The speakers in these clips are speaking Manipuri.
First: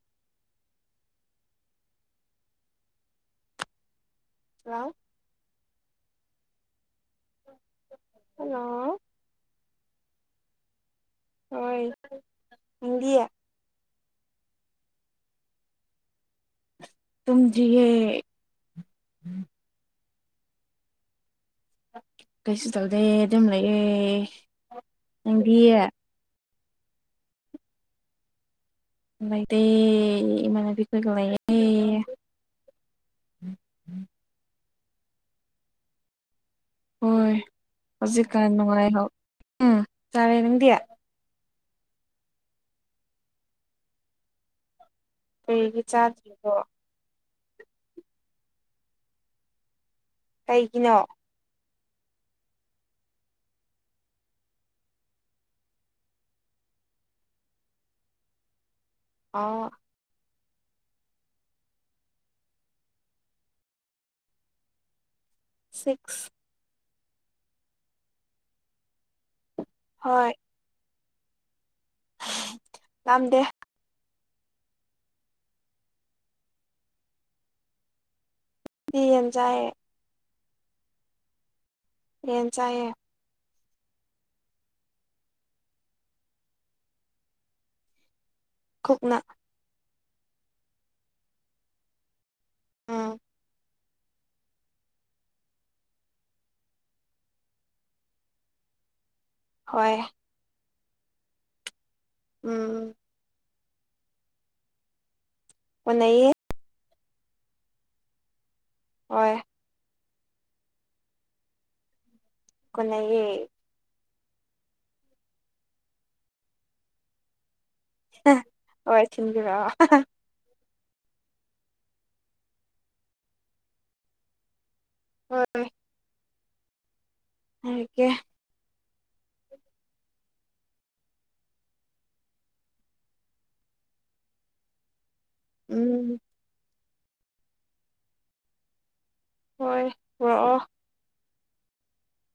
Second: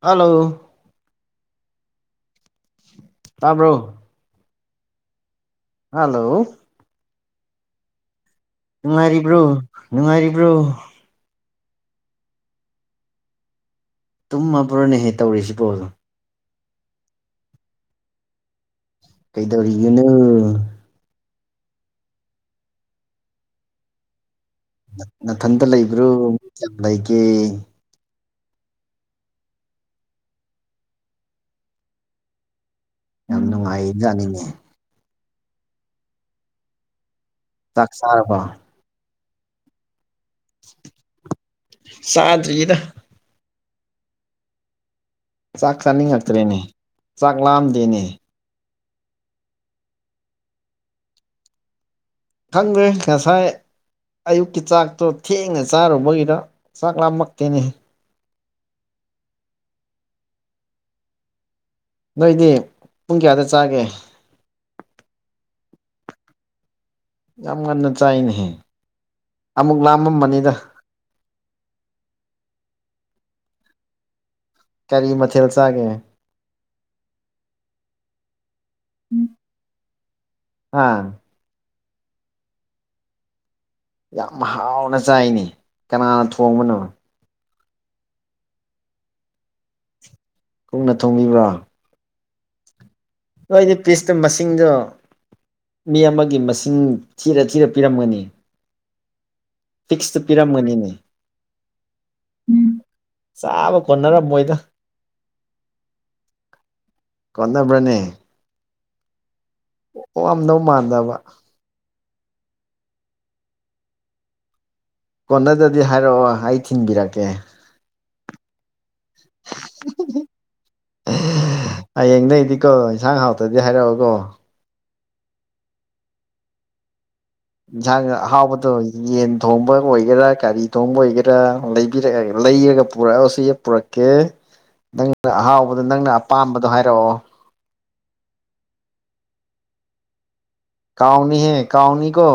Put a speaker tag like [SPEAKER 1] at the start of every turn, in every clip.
[SPEAKER 1] ꯍꯜꯂꯣ ꯇꯥꯕ꯭ꯔꯣ?
[SPEAKER 2] ꯂꯜꯣ
[SPEAKER 1] ꯍꯜꯂꯣ
[SPEAKER 2] ꯍꯜꯂꯣ
[SPEAKER 1] ꯅꯨꯡꯉꯥꯏꯔꯤꯕ꯭ꯔꯣ ꯅꯨꯡꯉꯥꯏꯔꯤꯕ꯭ꯔꯣ
[SPEAKER 2] ꯍꯣꯏ ꯈꯪꯗꯤ
[SPEAKER 1] ꯇꯨꯝꯃꯕ꯭ꯔꯣꯅꯦꯍꯦꯛ ꯇꯧꯔꯤꯁꯤꯕꯣ
[SPEAKER 2] ꯇꯨꯝꯗꯔꯌꯦ
[SPEAKER 1] ꯀꯩꯗꯧꯔꯤꯒꯅꯣ
[SPEAKER 2] ꯀꯩꯁꯨ ꯇꯧꯗꯦ ꯑꯗꯨꯝ ꯂꯩꯌꯦ ꯅꯪꯗꯤ
[SPEAKER 1] ꯅꯥꯊꯟꯇ ꯂꯩꯕ꯭ꯔꯣ ꯃꯤ ꯀꯌꯥꯝ ꯂꯩꯒꯦ
[SPEAKER 2] ꯂꯩꯥꯏꯗꯦ ꯏꯃꯥꯟꯕꯤ ꯈꯣꯏꯒ ꯂꯩꯥꯏꯌꯦ
[SPEAKER 1] ꯌꯥꯝ ꯅꯨꯡꯉꯥꯏꯌꯦꯖꯥꯅꯤꯡꯅ‌ꯦ
[SPEAKER 2] ꯍꯣꯏ
[SPEAKER 1] ꯆꯥꯛ ꯆꯥꯔꯕꯣ
[SPEAKER 2] ꯍꯧꯖꯤꯛꯀꯥꯟ ꯅꯨꯡꯉꯥꯏꯍꯧ ꯎꯝ ꯆꯥꯔꯦ ꯅꯪꯗꯤ
[SPEAKER 1] ꯆꯥꯗ꯭ꯔꯤꯗ ꯫ ꯆꯥꯛ
[SPEAKER 2] ꯀꯔꯤꯒꯤ ꯆꯥꯗ꯭ꯔꯤꯕꯣ
[SPEAKER 1] ꯆꯥꯅꯤꯡꯉꯛꯇ꯭ꯔꯦꯅꯦ ꯆꯥꯛ ꯂꯥꯝꯗꯦꯅꯦ
[SPEAKER 2] ꯀꯩꯒꯤꯅꯣ
[SPEAKER 1] ꯈꯪꯗ‌ꯦ ꯉꯁꯥꯏ ꯑꯌꯨꯛꯀꯤ ꯆꯥꯛꯇꯣ ꯊꯦꯡꯅ ꯆꯥꯔꯨꯕꯒꯤꯔ ꯆꯥꯛ ꯂꯥꯝꯃꯛꯇꯦꯅꯦ
[SPEAKER 2] [inaudible]
[SPEAKER 1] ꯅꯣꯏꯗꯤ ꯄꯨꯡ ꯀꯌꯥꯗ ꯆꯥꯒꯦ
[SPEAKER 2] ꯁꯤꯛꯁ
[SPEAKER 1] ꯌꯥꯝ ꯉꯟꯅ ꯆꯥꯏꯅꯦꯍꯦ ꯑꯃꯨꯛ
[SPEAKER 2] ꯍꯣꯏ
[SPEAKER 1] ꯂꯥꯝꯃꯝꯕꯅꯤꯗ
[SPEAKER 2] ꯂꯝ ꯗ‌ꯦ
[SPEAKER 1] ꯀꯔꯤ ꯃꯊꯦꯜ ꯆꯥꯒꯦ?
[SPEAKER 2] ꯌ‌ꯦꯟ ꯆꯥꯏꯌꯦ
[SPEAKER 1] ꯑꯥ
[SPEAKER 2] ꯌꯦꯟ ꯆꯥꯏꯌꯦ
[SPEAKER 1] ꯌꯥꯝ ꯍꯥꯎꯅ ꯆꯥꯏꯅꯤ ꯀꯅꯥꯅ ꯊꯣꯡꯕꯅꯣ
[SPEAKER 2] ꯈꯨꯠꯅꯥ꯫
[SPEAKER 1] ꯀꯨꯡꯅ ꯊꯣꯡꯕꯤꯕ꯭ꯔꯥ
[SPEAKER 2] ꯎꯝ
[SPEAKER 1] ꯅꯣꯏ ꯑꯩꯗꯤ ꯄꯤꯁꯇ ꯃꯁꯤꯡꯗꯣ ꯃꯤ ꯑꯃꯒꯤ ꯃꯁꯤꯡ ꯊꯤꯔ ꯊꯤꯔ ꯄꯤꯔꯝꯒꯅꯤ
[SPEAKER 2] ꯍꯣꯏ
[SPEAKER 1] ꯄꯤꯛꯁꯇꯨ ꯄꯤꯔꯝꯒꯅꯤ
[SPEAKER 2] ꯎꯝ
[SPEAKER 1] ꯆꯥꯕ ꯀꯣꯟꯅꯔꯝꯃꯣꯏꯗ
[SPEAKER 2] ꯑꯣ ꯅꯩꯌꯦ꯫
[SPEAKER 1] ꯀ‌ꯣꯟꯅꯕ꯭ꯔꯅꯦ
[SPEAKER 2] ꯍꯣꯏ
[SPEAKER 1] ꯑꯣ ꯑꯝꯗꯧ ꯃꯥꯟꯗꯕ
[SPEAKER 2] ꯀꯅꯌꯦ
[SPEAKER 1] ꯀꯣꯟꯅꯗꯗꯤ ꯍꯥꯏꯔꯛꯑꯣ ꯑꯩ ꯊꯤꯟꯕꯤꯔꯛꯀꯦ
[SPEAKER 2] ꯍꯥ- ꯍꯣꯏ ꯊꯤꯟꯕꯤꯔꯛꯑꯣ꯫
[SPEAKER 1] ꯍꯌꯦꯡꯗꯒꯤꯗꯤꯀꯣ ꯏꯟꯁꯥꯡ ꯍꯥꯎꯇꯗꯤ ꯍꯥꯏꯔꯛꯑꯣꯀꯣ
[SPEAKER 2] [inaudible] ꯍꯥꯏꯔꯛꯀꯦ
[SPEAKER 1] ꯌꯥꯖ ꯍꯥꯎꯕꯗ ꯌꯦꯟ ꯊꯣꯡꯕ ꯑꯣꯏꯒꯦꯔꯥ ꯀꯒꯥꯔꯤ ꯊꯣꯡꯕ ꯑꯣꯏꯒꯦꯔꯥ ꯂꯩꯕꯤꯔꯛꯑꯒ ꯂꯩꯔꯒ ꯄꯨꯔꯛꯑꯁꯨ ꯌꯦ ꯄꯨꯔꯛꯀꯦ
[SPEAKER 2] [inaudible]
[SPEAKER 1] ꯅꯪꯅ ꯑꯍꯥꯎꯕꯗꯣ ꯅꯪꯅ
[SPEAKER 2] ꯎꯝ
[SPEAKER 1] ꯑꯄꯥꯝꯕꯗꯣ ꯍꯥꯏꯔꯛꯑꯣ
[SPEAKER 2] ꯍꯣꯏ ꯍꯛꯑꯣ
[SPEAKER 1] ꯀꯥꯎꯥꯎꯅꯤ ꯍ ꯀꯥꯎꯥꯎꯅꯤ ꯀꯣ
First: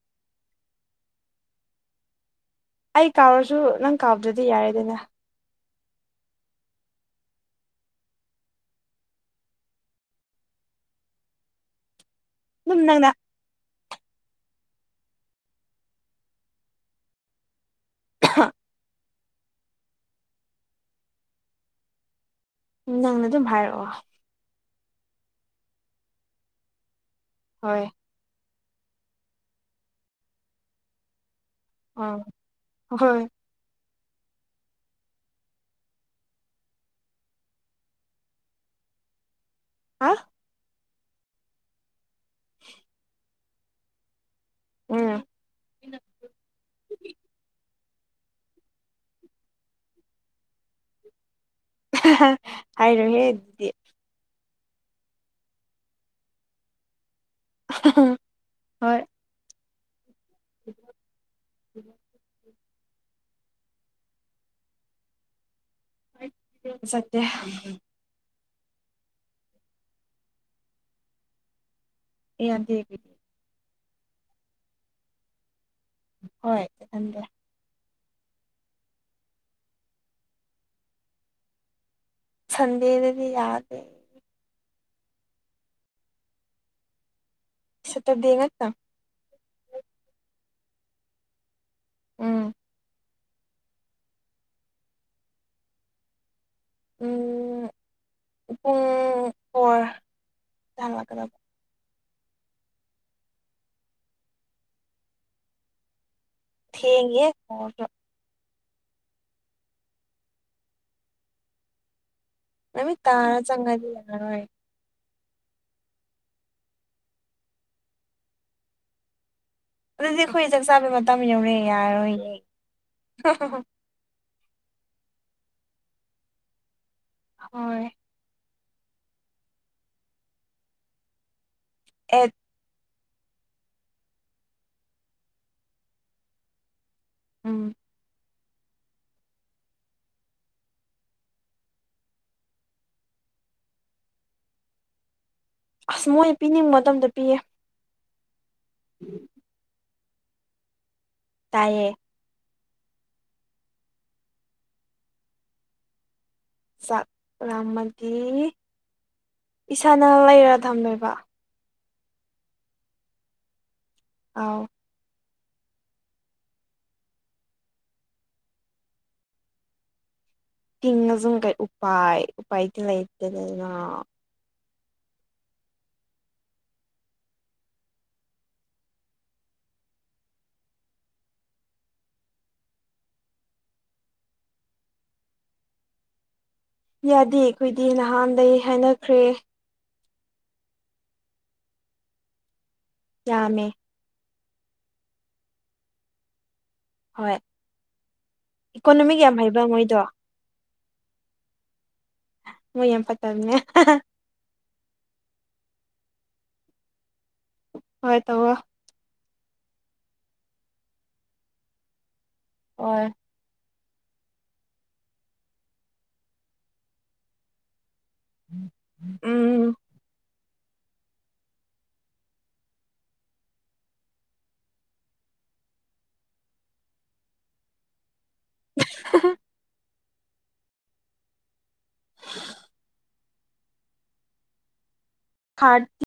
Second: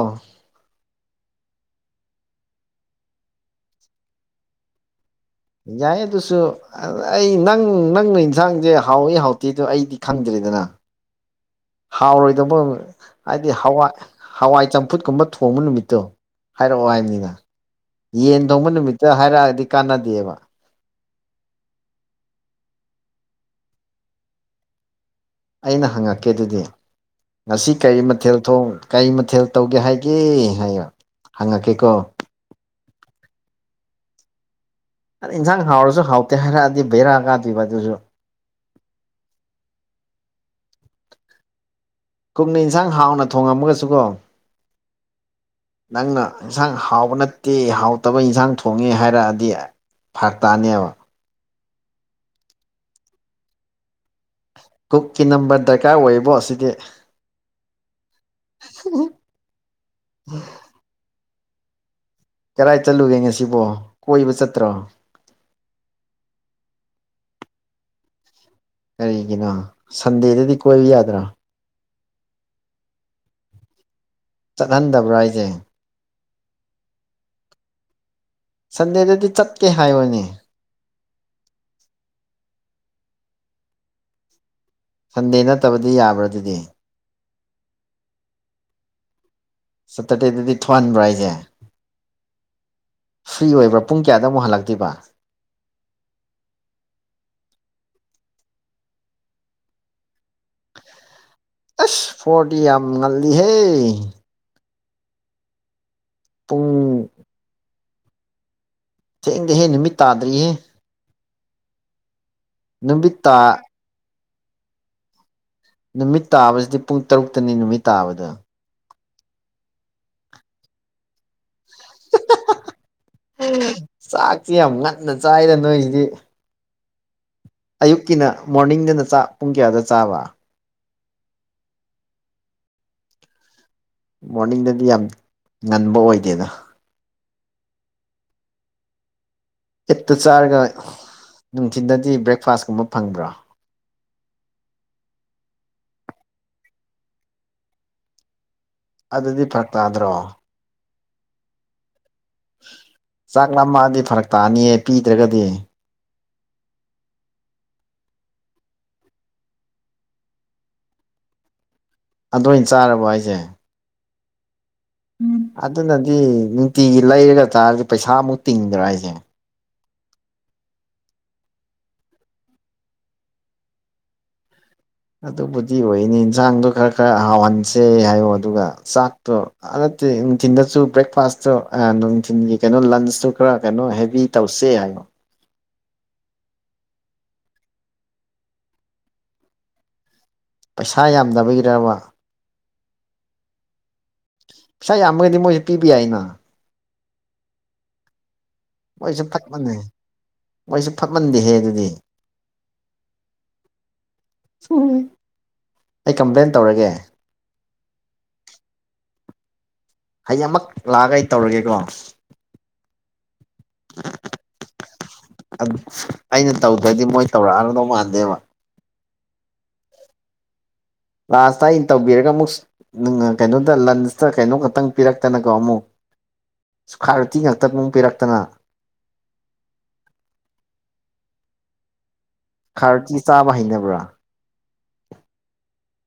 [SPEAKER 2] ꯑꯩ ꯀꯥꯎꯔꯁꯨ ꯅꯪ ꯀꯥꯎꯕꯗꯗꯤ ꯌꯥꯔꯦꯗꯅ
[SPEAKER 1] ꯌꯥꯏ ꯑꯗꯨꯨꯁꯨ꯫ ꯑꯩ ꯅꯪ ꯅꯪꯅ ꯌꯦꯟꯁꯥꯡꯁꯦ ꯍꯥꯎꯏ ꯍꯥꯎꯇꯦꯗꯣ ꯑꯩꯗꯤ ꯈꯪꯗ꯭ꯔꯦꯗꯅ ꯍꯥꯎꯔꯣꯏꯗꯧꯕ
[SPEAKER 2] ꯑꯗꯨꯝ ꯅꯪꯅ
[SPEAKER 1] ꯍꯥꯏꯗꯤ ꯍꯋꯥꯏ ꯍꯋꯥꯏ ꯆꯝꯐꯨꯠ ꯀꯨꯝꯕ ꯊꯣꯡꯕ ꯅꯨꯃꯤꯠꯇꯣ ꯍꯥꯏꯔꯛꯑꯣ ꯍꯥꯏꯕꯅꯤꯅ ꯌꯦꯟ ꯊꯣꯡꯕ ꯅꯨꯃꯤꯠꯇ ꯍꯥꯏꯔꯛꯑꯗꯤ ꯀꯥꯟꯅꯗꯦꯕꯥ꯫
[SPEAKER 2] ꯅꯪꯅ ꯑꯗꯨꯝ ꯍꯥꯏꯔꯛꯑꯣ
[SPEAKER 1] ꯑꯩꯅ ꯍꯪꯉꯛꯀꯦ ꯑꯗꯨꯗꯤ ꯉꯁꯤ
[SPEAKER 2] ꯍꯣꯏ
[SPEAKER 1] ꯀꯔꯤ ꯃꯊꯦꯜ ꯊꯣꯡ ꯀꯔꯤ ꯃꯊꯦꯜ ꯇꯧꯒꯦ ꯍꯥꯏꯒꯦ ꯍꯥꯏ ꯍꯪꯉꯛꯀꯦ
[SPEAKER 2] ꯑꯥ ꯍꯣꯏ
[SPEAKER 1] ꯑꯗ ꯏꯟꯁꯥꯡ ꯍꯥꯎꯔꯁꯨ ꯍꯥꯎꯇꯦ ꯍꯥꯏꯔꯛꯑꯗꯤ ꯕꯩꯔꯥꯑ ꯀꯥꯗꯣꯏꯕ ꯑꯗꯨꯁꯨ
[SPEAKER 2] ꯍꯥ
[SPEAKER 1] ꯀꯛꯅ ꯏꯟꯁꯥꯡ ꯍꯥꯎꯅ ꯊꯣꯉꯝꯃꯒꯁꯨ ꯀꯣ
[SPEAKER 2] ꯎꯝ
[SPEAKER 1] ꯅꯪꯅ ꯌꯦꯟꯁꯥꯡ ꯍꯥꯎꯕ ꯅꯠꯇꯦ ꯍꯥꯎ ꯐ ꯇꯕ ꯏꯟꯁꯥꯡ ꯊꯣꯡꯉꯦ ꯍꯥꯏꯔꯛꯑꯗꯤ ꯐꯔ ꯇꯅꯦꯕ
[SPEAKER 2] ꯍꯥꯏꯔꯣꯍꯦ ꯑꯗꯨꯗꯤ
[SPEAKER 1] ꯀꯨꯛꯀꯤ ꯅꯝꯕꯔ ꯗꯔꯀꯥꯔ ꯑꯣꯏꯔꯤꯕꯣ ꯁꯤꯗꯤ
[SPEAKER 2] ꯍꯣꯏ ꯎꯝ ꯎꯝ
[SPEAKER 1] ꯀꯔꯥꯏ ꯆꯠꯂꯨꯒꯦ ꯉꯁꯤꯕꯣ ꯀꯣꯏꯕ ꯆꯠꯇ꯭ꯔꯣ
[SPEAKER 2] ꯁꯠ
[SPEAKER 1] ꯀꯔꯤꯒꯤꯅꯣ ꯁꯟꯗꯦꯗꯗꯤ ꯀꯣꯏꯕ ꯌꯥꯗ꯭ꯔꯥ
[SPEAKER 2] ꯌꯥꯗꯦ ꯑꯩꯒꯤꯗꯤ ꯫
[SPEAKER 1] ꯆꯠꯍꯟꯗꯕ꯭ꯔꯥ ꯑꯩꯁꯦ
[SPEAKER 2] ꯍꯣꯏ ꯊꯗ
[SPEAKER 1] ꯁꯟꯗꯦꯗꯗꯤ ꯆꯠꯀꯦ ꯍꯥꯏꯕꯅꯦ
[SPEAKER 2] ꯊꯟꯗꯦꯗꯗꯤ ꯌꯥꯗ
[SPEAKER 1] ꯁꯟꯗꯦ ꯅꯠꯇꯕꯗꯤ ꯌꯥꯕ꯭ꯔꯥ ꯑꯗꯨꯗꯤ
[SPEAKER 2] ꯁꯇꯗꯦꯡꯒꯠ ꯅ
[SPEAKER 1] ꯁꯇꯔꯗꯦꯗꯗꯤ ꯊꯣꯛꯨꯍꯟꯕ꯭ꯔꯣ ꯑꯩꯁꯦ
[SPEAKER 2] ꯎꯝ
[SPEAKER 1] ꯐ꯭ꯔꯤ ꯑꯣꯏꯕ꯭ꯔꯥ ꯄꯨꯡ ꯀꯌꯥꯗ ꯑꯃꯨꯛ ꯍꯜꯂꯛꯇꯣꯏꯕ
[SPEAKER 2] ꯎ ꯄꯨꯡ ꯐꯣꯔ ꯇ ꯍꯜꯂꯛꯀꯗꯕ
[SPEAKER 1] ꯑꯦꯁ ꯐꯣꯔꯇꯤ ꯌꯥꯝ ꯉꯜꯗꯤꯍꯦ ꯄꯨꯡ
[SPEAKER 2] ꯌꯦꯉꯦ
[SPEAKER 1] ꯁꯦꯡꯗꯤꯍꯦ ꯅꯨꯃꯤꯠ ꯇꯥꯗ꯭ꯔꯤꯍꯦ
[SPEAKER 2] ꯑꯃꯤ
[SPEAKER 1] ꯅꯨꯃꯤꯠ ꯇꯥ
[SPEAKER 2] ꯇꯥꯔꯥ ꯆꯥꯡꯒꯥꯗꯤ ꯌꯥꯅꯣꯏ
[SPEAKER 1] ꯅꯨꯃꯤꯠ ꯇꯥꯕꯁꯤꯗꯤ ꯄꯨꯡ ꯇꯔꯨꯛꯇꯅꯤ ꯅꯨꯃꯤꯠ ꯇꯥꯕꯗ
[SPEAKER 2] ꯑꯗꯨꯗꯤ ꯑꯩꯈꯣꯏ ꯆꯥꯛ ꯆꯥꯕꯩ ꯃꯇꯝ ꯌꯧꯔꯦ ꯌꯥꯔꯣꯏꯅꯦ ꯍꯨ- ꯍꯨ
[SPEAKER 1] ꯆꯥꯛꯁꯤꯦ ꯌꯥꯝ ꯉꯟꯅ ꯆꯥꯏꯗꯦ ꯅꯣꯏꯁꯤꯗꯤ
[SPEAKER 2] ꯍꯣꯏ
[SPEAKER 1] ꯑꯌꯨꯛꯀꯤꯅ -ꯃꯣꯔꯅꯤꯡꯗꯅ ꯆꯥꯛ ꯄꯨꯡ ꯀꯌꯥꯗ ꯆꯥꯕ?
[SPEAKER 2] ꯑꯦ
[SPEAKER 1] ꯃꯣꯔꯅꯤꯡꯗꯗꯤ ꯌꯥꯝ ꯉꯟꯕ ꯑꯣꯏꯗꯦꯗ
[SPEAKER 2] ꯎꯝ
[SPEAKER 1] ꯑꯦꯠꯇ ꯆꯥꯔꯒ ꯅꯨꯡꯊꯤꯟꯗꯗꯤ ꯕ꯭ꯔꯦꯛꯐꯥꯁꯀꯨꯝꯕ ꯐꯪꯕ꯭ꯔꯣ
[SPEAKER 2] ꯑꯁ ꯃꯣꯏ ꯄꯤꯅꯤꯡꯕ ꯃꯇꯝꯗ ꯄꯤꯌꯦ
[SPEAKER 1] ꯑꯗꯨꯗꯤ ꯐꯔꯛ ꯇꯥꯗ꯭ꯔꯣ
[SPEAKER 2] ꯇꯥꯏꯌꯦ
[SPEAKER 1] ꯆꯥꯛ ꯂꯥꯝꯃꯛꯑꯗꯤ ꯐꯔꯛ ꯇꯥꯅꯤꯌꯦ ꯄꯤꯗ꯭ꯔꯒꯗꯤ
[SPEAKER 2] ꯆꯥꯛ ꯂꯥꯝꯃꯗꯤ ꯏꯁꯥꯅ ꯂꯩꯔ ꯊꯝꯃꯦꯕ
[SPEAKER 1] ꯑꯗꯨ ꯑꯣꯏꯅ ꯆꯥꯔꯕꯣ ꯍꯥꯏꯖꯦ
[SPEAKER 2] ꯑꯥꯎ
[SPEAKER 1] ꯎꯝ ꯑꯗꯨꯅꯗꯤ ꯅꯨꯡꯇꯤꯒꯤ ꯂꯩꯔꯒ ꯆꯥꯔꯗꯤ ꯄꯩꯁꯥꯃꯨꯛ ꯇꯤꯡꯗ꯭ꯔꯥ ꯍꯥꯏꯖꯦ
[SPEAKER 2] ꯇꯤꯡꯉꯥꯖꯨꯝ ꯀꯩ ꯎꯄꯥꯏ ꯎꯄꯥꯥꯏ ꯇꯤ ꯂꯩꯇꯦꯅꯦ ꯅ
[SPEAKER 1] ꯑꯗꯨꯕꯨꯗꯤ ꯑꯣꯏꯅꯤ ꯏꯟꯖꯥꯡꯗꯣ ꯈꯔ ꯈꯔ ꯍꯥꯎꯍꯟꯁꯦ ꯍꯥꯏꯌꯣ ꯑꯗꯨꯒ ꯆꯥꯛꯇꯣ ꯑ ꯅꯠꯇꯦ ꯅꯨꯡꯊꯤꯟꯗꯁꯨ ꯕ꯭ꯔꯦꯛꯐꯥꯁꯇꯣ ꯑ ꯅꯨꯡꯊꯤꯟꯒꯤ ꯀꯩꯅꯣ ꯂꯟꯁꯇꯨ ꯈꯔ ꯀꯩꯅꯣ ꯍꯦꯕꯤ ꯇꯧꯁꯦ ꯍꯥꯏꯕ
[SPEAKER 2] ꯌꯥꯗꯦ ꯈꯣꯏꯗꯤ ꯅꯍꯥꯟꯗꯩ ꯍꯥꯏꯅꯈ꯭ꯔꯦ
[SPEAKER 1] ꯄꯩꯁꯥ ꯌꯥꯝꯗꯕꯒꯤꯔꯕ
[SPEAKER 2] ꯌꯥꯝꯃꯦ
[SPEAKER 1] ꯄꯩꯁꯥ ꯌꯥꯝꯃꯒꯗꯤ ꯃꯣꯏꯖꯨ ꯄꯤꯕ ꯌꯥꯏꯅ
[SPEAKER 2] ꯍꯣꯏ ꯏꯀꯣꯅꯣꯃꯤꯛ
[SPEAKER 1] ꯃꯣꯏꯁꯨ
[SPEAKER 2] ꯌꯥꯝ ꯍꯩꯕ
[SPEAKER 1] ꯐꯠꯃꯟꯅꯦ
[SPEAKER 2] ꯃꯣꯏꯗꯣ
[SPEAKER 1] ꯃꯣꯏꯁꯨ ꯐꯠꯃꯟꯗꯦꯍꯦ ꯑꯗꯨꯗꯤ
[SPEAKER 2] ꯃꯣꯏ ꯌꯥꯝ ꯐꯠꯇꯝꯅꯦ
[SPEAKER 1] ꯑꯩ ꯀꯝꯄ꯭ꯂꯦꯟ ꯇꯧꯔꯒꯦ
[SPEAKER 2] ꯍꯣꯏ ꯇꯧꯔꯣ
[SPEAKER 1] ꯍꯌꯦꯡ ꯃꯛ ꯂꯥꯛꯑꯒ ꯑꯩ ꯇꯧꯔꯒꯦꯀꯣ
[SPEAKER 2] ꯍꯣꯏ
[SPEAKER 1] ꯑꯠ ꯑꯩꯅ ꯇꯧꯗ꯭ꯔꯗꯤ ꯃꯣꯏ ꯇꯧꯔꯛꯑꯔꯗꯧ ꯃꯥꯟꯗꯦꯕ
[SPEAKER 2] ꯎꯝ
[SPEAKER 1] ꯂꯥꯁꯇ ꯑꯩꯅ ꯇꯧꯕꯤꯔꯒ ꯑꯃꯨꯛ ꯅꯨꯡꯑ ꯀꯩꯅꯣꯗ ꯂꯟꯁꯇ ꯀꯩꯅꯣ ꯈꯇꯪ ꯄꯤꯔꯛꯇꯅꯀꯣ ꯑꯃꯨꯛ ꯁꯨꯈꯥꯏꯔꯨꯇꯤ ꯉꯥꯛꯇ ꯄꯨꯛ ꯄꯤꯔꯛꯇꯅ
[SPEAKER 2] [unintelligible]
[SPEAKER 1] ꯈꯥꯔꯇꯤ ꯆꯥꯕ ꯍꯩꯅꯕ꯭ꯔꯥ
[SPEAKER 2] ꯍꯥꯔꯠꯇꯤ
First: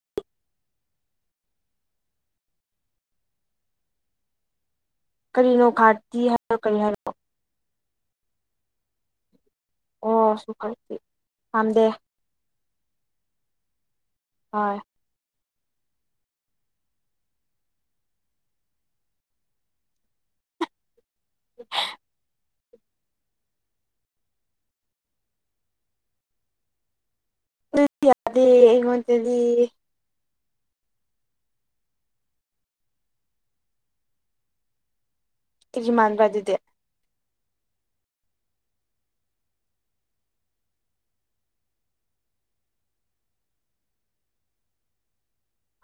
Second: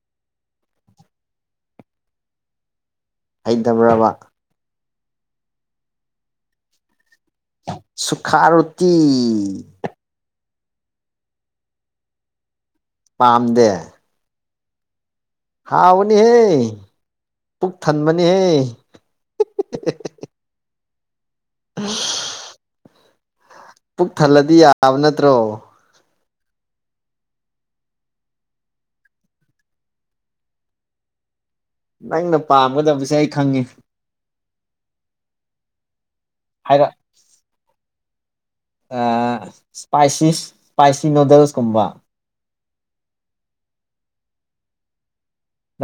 [SPEAKER 1] ꯍꯩꯇꯥ ꯕꯔꯕ
[SPEAKER 2] ꯀꯔꯤꯅꯣ ꯈꯥꯔꯇꯤ ꯍꯥꯏꯕꯨ ꯀꯔꯤ ꯍꯥꯏꯔꯣ
[SPEAKER 1] ꯁꯨꯈꯥ ꯔꯣꯇꯤ
[SPEAKER 2] ꯑꯣ ꯁꯨꯈꯥ ꯔꯣꯇꯤ ꯄꯥꯝꯗꯦ
[SPEAKER 1] ꯄꯥꯝꯗꯦ
[SPEAKER 2] ꯍꯣꯏ
[SPEAKER 1] ꯍꯥꯎꯕꯅꯤꯍꯦ ꯄꯨꯛ ꯊꯟꯕꯅꯤꯍꯦ
[SPEAKER 2] [unintelligible]
[SPEAKER 1] ꯄꯨꯛ ꯊꯜꯂꯗꯤ ꯌꯥꯕ ꯅꯠꯇ꯭ꯔꯣ
[SPEAKER 2] ꯗꯨꯗꯤ ꯌꯥꯗꯦ ꯑꯩꯉꯣꯟꯗꯗꯤ
[SPEAKER 1] ꯅꯪꯅ ꯄꯥꯝꯒꯗꯕꯁꯦ ꯑꯩ ꯈꯪꯉꯦ
[SPEAKER 2] ꯀꯦꯔꯤ ꯃꯥꯟꯕꯔ ꯑꯗꯨꯗꯤ
[SPEAKER 1] ꯍꯥꯏꯔꯛ ꯑ ꯏꯁꯄꯥꯏꯁꯤꯁ ꯏꯁꯄꯥꯏꯁꯤ ꯅꯨꯗꯜꯁꯀꯨꯝꯕ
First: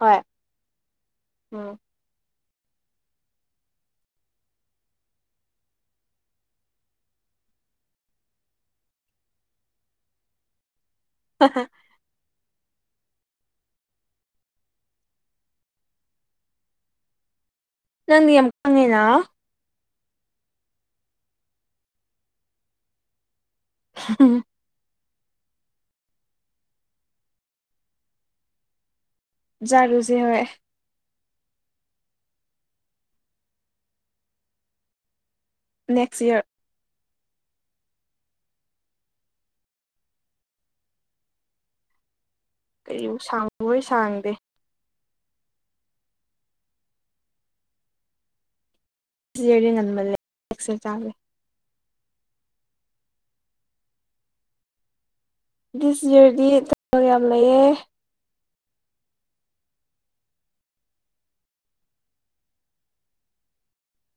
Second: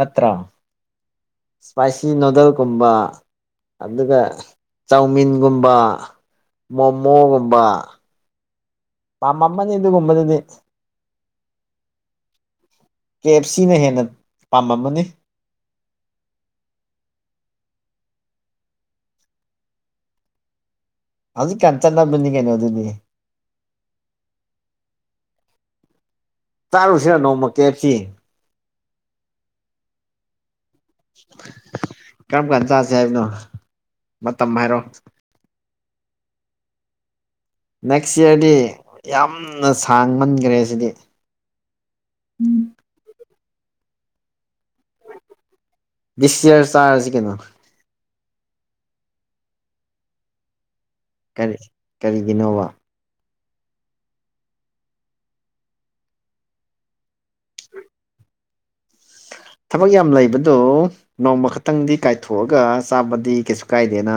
[SPEAKER 2] ꯍꯣꯏ ꯎꯝ
[SPEAKER 1] ꯏꯁꯄꯥꯏꯁꯤ ꯅꯨꯗꯜꯒꯨꯝꯕ ꯑꯗꯨꯒ ꯆꯧꯃꯤꯟꯒꯨꯝꯕ ꯃꯣꯃꯣꯒꯨꯝꯕ ꯄꯥꯝꯃꯝꯃꯅꯤ ꯑꯗꯨꯒꯨꯝꯕꯗꯨꯗꯤ
[SPEAKER 2] ꯍꯥꯍꯥ
[SPEAKER 1] ꯀꯦ ꯑꯦꯞ ꯁꯤꯅ ꯍꯦꯟꯅ ꯄꯥꯝꯃꯝꯃꯅꯤ
[SPEAKER 2] ꯅꯪꯗꯤ ꯌꯥꯝ ꯈꯪꯉꯦꯅ
[SPEAKER 1] ꯍꯧꯖꯤꯛ ꯀꯥꯟ ꯆꯠꯅꯕꯅꯤ ꯀꯩꯅꯣ ꯑꯗꯨꯗꯤ
[SPEAKER 2] [unintelligible]
[SPEAKER 1] ꯇꯥꯔꯨꯁꯤꯔ ꯅꯣꯡꯃ ꯀꯦꯞꯁꯤ
[SPEAKER 2] ꯖꯥꯔꯨꯁꯦ ꯍꯣꯏ
[SPEAKER 1] ꯀꯔꯝ ꯀꯥꯟ ꯆꯥꯖꯦ ꯍꯥꯏꯕꯅꯣ ꯃꯇꯝ ꯍꯥꯏꯔꯣ
[SPEAKER 2] ꯅꯦꯛꯁ ꯌ ꯏꯌꯔ
[SPEAKER 1] ꯅꯦꯛꯁ ꯏꯌꯥꯔꯗꯤ ꯌꯥꯝꯅ ꯁꯥꯡꯃꯟꯈ꯭ꯔꯦ ꯁꯤꯗꯤ꯫
[SPEAKER 2] ꯀꯔꯤ ꯁꯥꯡꯉꯍꯣꯏ ꯁꯥꯡꯗꯦ
[SPEAKER 1] ꯗꯤꯁꯌꯔ ꯆꯥꯔꯖꯤ ꯀꯩꯅꯣ
[SPEAKER 2] ꯁꯤꯔꯗꯤ ꯉꯟꯕ ꯂꯩ ꯑꯦꯛꯁ ꯆꯥꯒꯦ
[SPEAKER 1] ꯀꯔꯤ ꯀꯔꯤꯒꯤꯅꯣꯕ
[SPEAKER 2] ꯗꯤꯁ ꯌꯥꯔꯗꯤ ꯊꯕꯛ ꯌꯥꯝ ꯂꯩꯑꯦ
[SPEAKER 1] ꯊꯕꯛ ꯌꯥꯝ ꯂꯩꯕꯗꯨꯣ ꯅꯣꯡꯃ ꯈꯛꯇꯪꯗꯤ ꯀꯥꯏꯊꯣꯛꯑꯒ ꯆꯥꯕꯗꯤ ꯀꯩꯁꯨ ꯀꯥꯏꯗꯦꯅ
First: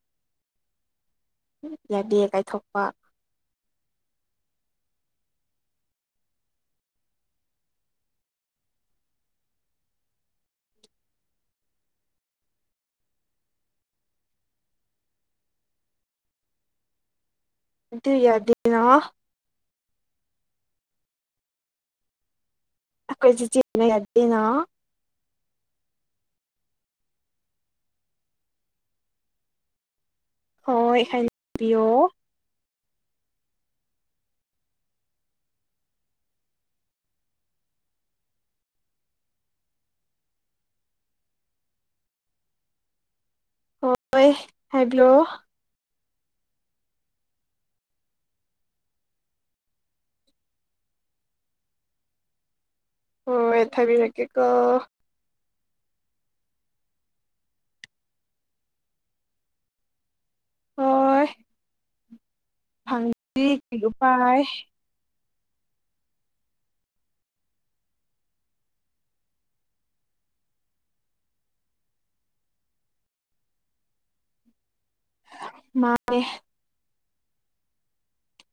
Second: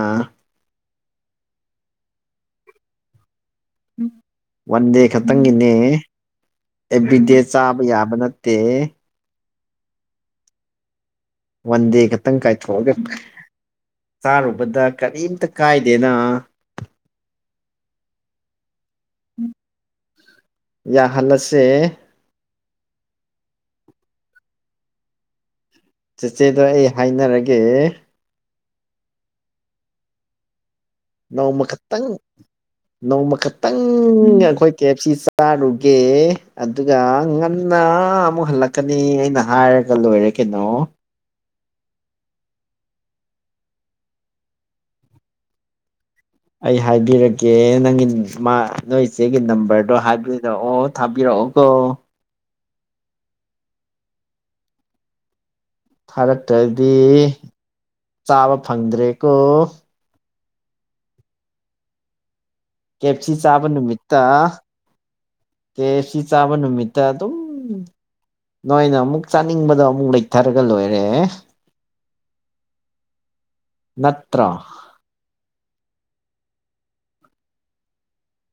[SPEAKER 2] ꯌꯥꯗꯦ ꯀꯥꯏꯊꯣꯛꯄ
[SPEAKER 1] ꯋꯥꯟ ꯗꯦ ꯈꯠꯇꯪꯒꯤꯅꯤ ꯑꯦꯕ꯭ꯔꯤꯗꯦ ꯆꯥꯕ ꯌꯥꯕ ꯅꯠꯇꯦ ꯋꯥꯟ ꯗꯦ ꯈꯛꯇꯪ ꯀꯥꯏꯊꯣꯛꯑꯒ ꯆꯥꯔꯨꯕꯗ ꯀꯔꯤꯝꯇ ꯀꯥꯏꯗꯦꯅ
[SPEAKER 2] ꯑꯩ ꯌꯥꯗ‌ꯦꯅꯍ
[SPEAKER 1] ꯌꯥꯍꯜꯂꯁꯦ
[SPEAKER 2] ꯑꯩꯈꯣꯏꯁꯤ ꯆꯤꯅ ꯌꯥꯗꯗꯤ ꯅ
[SPEAKER 1] ꯆꯦꯆꯦꯗꯣ ꯑꯩ ꯍꯥꯏꯅꯔꯒꯦ
[SPEAKER 2] ꯍꯣꯏ꯫
[SPEAKER 1] ꯅꯣꯡꯃ
[SPEAKER 2] ꯍꯥꯏꯕꯤꯌꯣ
[SPEAKER 1] ꯈꯛꯇꯪ
[SPEAKER 2] [inaudible]
[SPEAKER 1] ꯅꯣꯡꯃ ꯈꯛꯇꯪ ꯑꯩꯈꯣꯏ ꯀꯦ ꯑꯦꯞ ꯁꯤ ꯆꯥꯔꯨꯒꯦ ꯑꯗꯨꯒ ꯉꯟꯅ ꯑꯃꯨꯛ ꯍꯜꯂꯛꯀꯅꯤ ꯑꯩꯅ ꯍꯥꯏꯔꯒ ꯂꯣꯏꯔꯦ ꯀꯩꯅꯣ
[SPEAKER 2] ꯍꯣꯏ ꯍꯥꯏꯕꯤꯌꯣ
[SPEAKER 1] ꯑꯩ ꯍꯥꯏꯕꯤꯔꯛꯀꯦ ꯅꯪꯒꯤ ꯃꯥ ꯅꯣꯏ ꯏꯆꯦꯒꯤ ꯅꯝꯕꯔꯗꯣ ꯍꯥꯏꯕꯤꯔꯛꯑꯣ ꯊꯥꯕꯤꯔꯛꯑꯣꯀꯣ
[SPEAKER 2] ꯎꯝ [unintelligible]
[SPEAKER 1] ꯊꯥꯔꯛꯇ꯭ꯔꯗꯤ ꯆꯥꯕ ꯐꯪꯗ꯭ꯔꯦꯀꯣ
[SPEAKER 2] ꯍꫭꯏ
[SPEAKER 1] ꯀꯦꯞꯁꯤ ꯆꯥꯕ
[SPEAKER 2] ꯀꯔꯤ
[SPEAKER 1] ꯅꯨꯃꯤꯠꯇ
[SPEAKER 2] ꯎꯄꯥꯏ
[SPEAKER 1] ꯑꯦ ꯁꯤ ꯆꯥꯕ ꯅꯨꯃꯤꯠꯇ ꯑꯗꯨꯝ ꯅꯣꯏꯅ ꯑꯃꯨꯛ ꯆꯥꯅꯤꯡꯕꯗꯣ ꯑꯃꯨꯛ ꯂꯩꯊꯔꯒ ꯂꯣꯏꯔꯦꯦ ꯅꯠꯇ꯭ꯔꯣ
[SPEAKER 2] ꯃꯥꯅꯦ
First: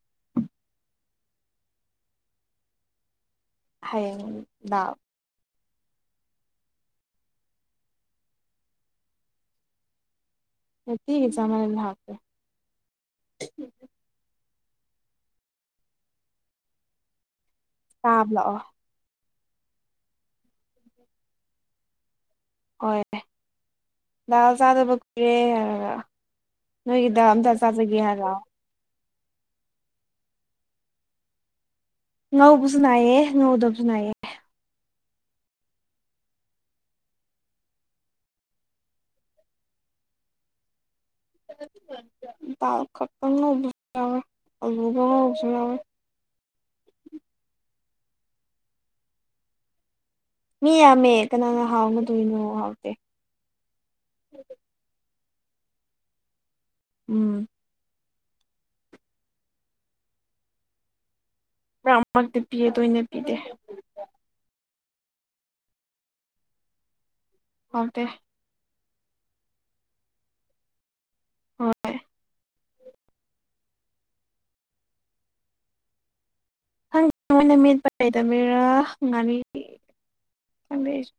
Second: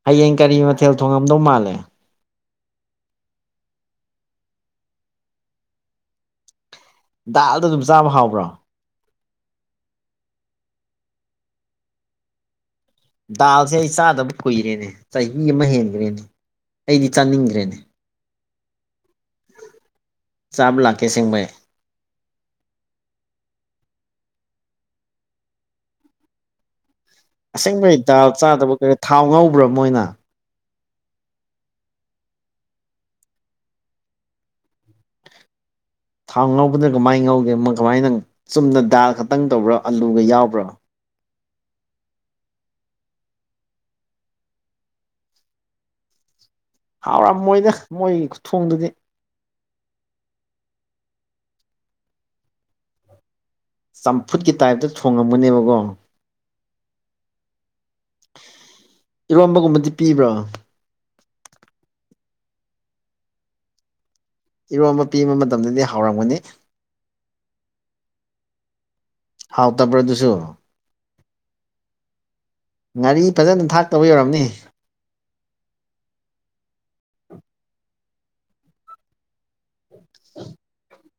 [SPEAKER 1] ꯍꯌꯦꯡ ꯀꯔꯤ ꯃꯊꯦꯜ ꯊꯣꯡꯉꯝꯗꯧ ꯃꯥꯜꯂꯦ
[SPEAKER 2] ꯍꯌꯦꯡꯗ
[SPEAKER 1] ꯗꯥꯜꯗꯣ ꯑꯗꯨꯝ ꯆꯥꯕ ꯍꯥꯎꯕ꯭ꯔꯣ
[SPEAKER 2] [unintelligible]
[SPEAKER 1] ꯗꯥꯜꯁꯦ ꯑꯩ ꯆꯥꯗꯕ ꯀꯨꯏꯔꯦꯅꯦ ꯆꯍꯤ ꯑꯃ ꯍꯦꯟꯈ꯭ꯔꯦꯅꯦ ꯑꯩꯗꯤ ꯆꯥꯅꯤꯡꯈ꯭ꯔꯦꯅꯦ
[SPEAKER 2] ꯇꯥꯕ ꯂꯥꯛꯑꯣ꯫
[SPEAKER 1] ꯆꯥꯕ ꯂꯥꯛꯀꯦ ꯁ‌ꯦꯡꯕꯩ
[SPEAKER 2] ꯍꯣꯏ ꯜ ꯆꯥꯗꯕ ꯀꯨꯔꯦ ꯍꯥꯏꯔꯒ ꯅꯣꯏꯒꯤꯗ ꯑꯝꯇ
[SPEAKER 1] ꯑꯁꯦꯡꯕꯩ
[SPEAKER 2] ꯆꯥꯖꯒꯦ ꯍꯥꯏꯔꯑꯣ
[SPEAKER 1] [unintelligible] ꯊꯥꯎ ꯉꯧꯕ꯭ꯔꯥ ꯃꯣꯏꯅ
[SPEAKER 2] ꯉꯧꯕꯁꯨ ꯅꯥꯏꯌꯦꯦ ꯉꯧꯗꯕꯁꯨ ꯏꯌꯦ
[SPEAKER 1] ꯊꯥꯎ ꯉꯧꯕꯗꯣ ꯀꯃꯥꯏꯅ ꯉꯧꯒꯦ ꯀꯃꯥꯏꯅ ꯆꯨꯝꯅ ꯗꯥꯜ ꯈꯛꯇꯪ ꯇꯧꯕ꯭ꯔꯥ ꯑꯂꯨꯒ ꯌꯥꯎꯕ꯭ꯔꯥ
[SPEAKER 2] ꯗꯜ ꯈꯛꯇꯪ ꯎꯖ [unintelligible] ꯑꯜꯨꯒꯅ ꯎꯖꯔ [unintelligible]
[SPEAKER 1] ꯍꯥꯎꯔꯝꯃꯣꯏꯗ ꯃꯣꯏꯒꯤ ꯈꯨꯊꯣꯡꯗꯨꯗꯤ꯫
[SPEAKER 2] ꯃꯤ ꯌꯥꯝꯃꯦ ꯀꯅꯥꯅ ꯍꯥꯎꯅ ꯊꯣꯡꯗꯣꯏꯅꯣ ꯍꯥꯎꯇꯦ꯫
[SPEAKER 1] ꯆꯝꯐꯨꯠꯀꯤ ꯇꯥꯏꯞꯇ ꯊꯣꯡꯉꯝꯒꯅꯦꯕꯀꯣ
[SPEAKER 2] ꯎꯝ
[SPEAKER 1] ꯏꯔꯣꯝꯕꯒꯨꯝꯕꯗꯤ ꯄꯤꯕ꯭ꯔꯣ?
[SPEAKER 2] ꯄꯨꯔꯥꯃꯛꯇꯤ ꯄꯤꯌꯦ ꯇꯣꯏꯅ ꯄꯤꯗꯦ꯫
[SPEAKER 1] ꯏꯔꯣꯝꯕ ꯄꯤꯕ ꯃꯇꯝꯗꯗꯤ ꯍꯥꯎꯔꯝꯒꯅꯤ?
[SPEAKER 2] ꯍꯗ
[SPEAKER 1] ꯍꯥꯎꯇꯕ꯭ꯔꯥ ꯑꯗꯨꯁꯨ꯫
[SPEAKER 2] ꯍꯣꯏ꯫
[SPEAKER 1] ꯉꯥꯔꯤ ꯐꯖꯅ ꯊꯥꯛꯇꯥꯕꯩ ꯑꯣꯏꯔꯝꯅꯤ꯫
[SPEAKER 2] ꯈꯪꯗꯦ ꯃꯣꯏꯅ ꯃꯦꯠꯄ ꯍꯩꯇ꯭ꯕꯩꯔꯥ ꯉꯥꯔꯤ ꯈꯪꯗꯦ ꯑꯩꯁꯨ꯫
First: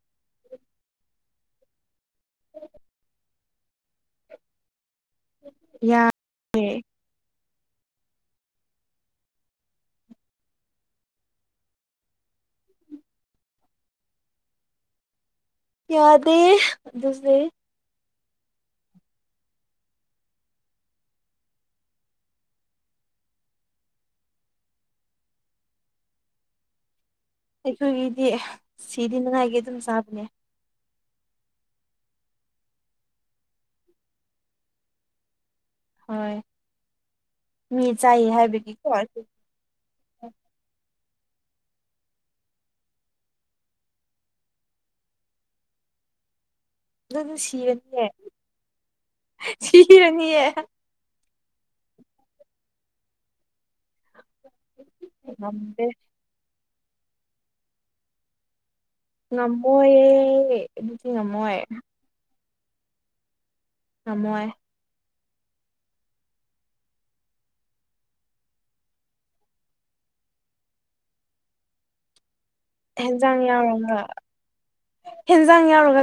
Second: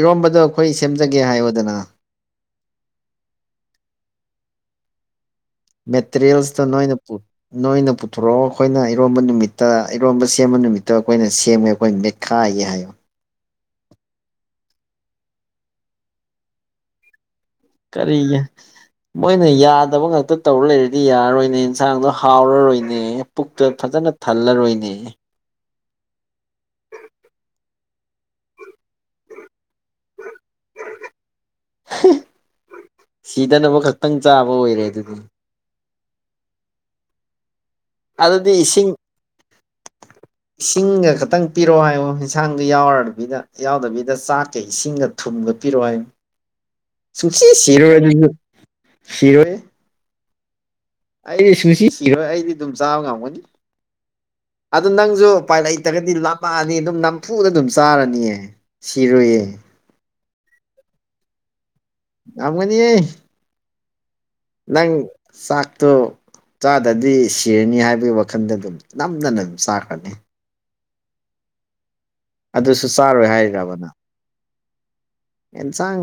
[SPEAKER 1] ꯏꯔꯣꯝꯕꯗꯣ ꯑꯩꯈꯣꯏ ꯁꯦꯝꯖꯒꯦ ꯍꯥꯏꯌꯣꯗꯅ
[SPEAKER 2] ꯍ [unintelligible]
[SPEAKER 1] ꯃꯦꯇꯔꯤꯌꯦꯜꯁꯇꯨ
[SPEAKER 2] ꯌꯥꯗꯦ
[SPEAKER 1] ꯅꯣꯏꯅ ꯄꯨ꯫ ꯅꯣꯏꯅ ꯄꯨꯊꯣꯔꯛꯑꯣ ꯑꯩꯈꯣꯏꯅ ꯏꯔꯣꯝꯕ ꯅꯨꯃꯤꯠꯇ- ꯏꯔꯣꯝꯕ ꯁꯦꯝꯕ ꯅꯨꯃꯤꯠꯇ ꯑꯩꯈꯣꯏꯅ ꯁꯦꯝꯃꯦ ꯑꯩꯈꯣꯏꯅ ꯃꯦꯠ ꯈꯥꯏꯑꯦ ꯍꯥꯏꯌꯣ꯫
[SPEAKER 2] ꯌꯥꯗꯦ ꯑꯗꯨꯗꯤ꯫
[SPEAKER 1] ꯀꯔꯤꯌꯦ? ꯃꯣꯏꯅ ꯌꯥꯗꯕ ꯉꯥꯛꯇ ꯇꯧꯔꯥ ꯂꯩꯔꯗꯤ ꯌꯥꯔꯔꯣꯏꯅꯦ ꯏꯟꯁꯥꯡꯗꯣ ꯍꯥꯎꯔꯔꯣꯏꯅꯦ ꯄꯨꯛꯇ ꯐꯖꯅ꯫ ꯊꯜꯂꯔꯣꯏꯅꯦ꯫ [unintelligible]
[SPEAKER 2] ꯑꯩꯈꯣꯏꯒꯤꯗꯤ ꯁꯤꯗꯤꯅꯤꯉꯥꯏꯒꯤ ꯑꯗꯨꯝ ꯆꯥꯕꯅꯦ꯫
[SPEAKER 1] ꯍꯥ ꯁꯤꯗꯅꯕ ꯈꯛꯇꯪ ꯆꯥꯕ ꯑꯣꯏꯔꯦ ꯑꯗꯨꯗꯤ꯫
[SPEAKER 2] ꯍꯣꯏ꯫ ꯃꯤ ꯆꯥꯏꯌꯦ
[SPEAKER 1] ꯑꯗꯨꯗꯤ
[SPEAKER 2] ꯍꯥꯏꯕꯒꯤꯀꯣ
[SPEAKER 1] ꯏꯁꯤꯡ꯫
[SPEAKER 2] [unintelligible]
[SPEAKER 1] ꯏꯁꯤꯡꯒ ꯈꯛꯇꯪ ꯄꯤꯔꯣ ꯍꯥꯏꯌꯣ ꯏꯟꯁꯥꯡꯗꯨ ꯌꯥꯎꯔꯗꯕꯤꯗ- ꯌꯥꯎꯗꯕꯤꯗ ꯆꯥꯛꯀ ꯏꯁꯤꯡꯒ꯫ ꯊꯨꯝꯒ ꯄꯤꯔꯣꯏ ꯫
[SPEAKER 2] ꯅꯪꯁꯨ ꯁꯤꯔꯥꯅꯤꯌꯦ-
[SPEAKER 1] ꯁꯤꯔꯣꯏ
[SPEAKER 2] ꯁꯤꯔꯥꯅꯤꯌꯦ꯫
[SPEAKER 1] ꯑꯩꯗꯤ ꯁꯨꯡꯁꯤ ꯁꯤꯔꯣꯏ ꯫ꯑꯩꯗꯤ ꯑꯗꯨꯝ ꯆꯥꯕ ꯉꯝꯒꯅꯤ꯫ ꯑꯗꯨ ꯅꯪꯁꯨ ꯎꯄꯥꯏ
[SPEAKER 2] ꯉꯝꯗꯦ
[SPEAKER 1] ꯂꯩꯇ꯭ꯔꯒꯗꯤ ꯂꯥꯝꯃꯛꯑꯅꯤ ꯑꯗꯨꯝ ꯅꯝꯐꯨꯗ ꯑꯗꯨꯝ ꯆꯥꯔꯅꯤꯌꯦ꯫ ꯁꯤꯔꯣꯏꯑꯦ꯫
[SPEAKER 2] ꯍꯣꯏꯌꯦ ꯑꯗꯨꯗꯤ ꯉꯝꯃꯣꯏ꯫
[SPEAKER 1] ꯉꯝꯒꯅꯤ꯫
[SPEAKER 2] ꯑꯣꯏ
[SPEAKER 1] ꯅꯪ ꯆꯥꯛꯇꯣ! ! ꯆꯥꯗꯗꯤ ꯁꯤꯔꯅꯤ ꯍꯥꯏꯕꯒꯤ ꯋꯥꯈꯜꯗ ꯑꯗꯨꯝ ꯅꯝꯗꯅ ꯑꯗꯨꯝ ꯆꯥꯈ꯭ꯔꯅꯤ꯫ ꯑꯗꯨꯁꯨ ꯆꯥꯔꯣꯏ
[SPEAKER 2] ꯍꯦꯟꯖꯥꯡ
[SPEAKER 1] ꯍꯥꯏꯔꯤꯔꯕ ꯅꯪ
[SPEAKER 2] ꯌꯥꯎꯔꯒ - ꯍꯦꯟꯖꯥꯡ ꯌꯥꯎꯔꯒ
[SPEAKER 1] ꯑꯦꯟꯁꯥꯡ
[SPEAKER 2] ꯆꯥ [unintelligible]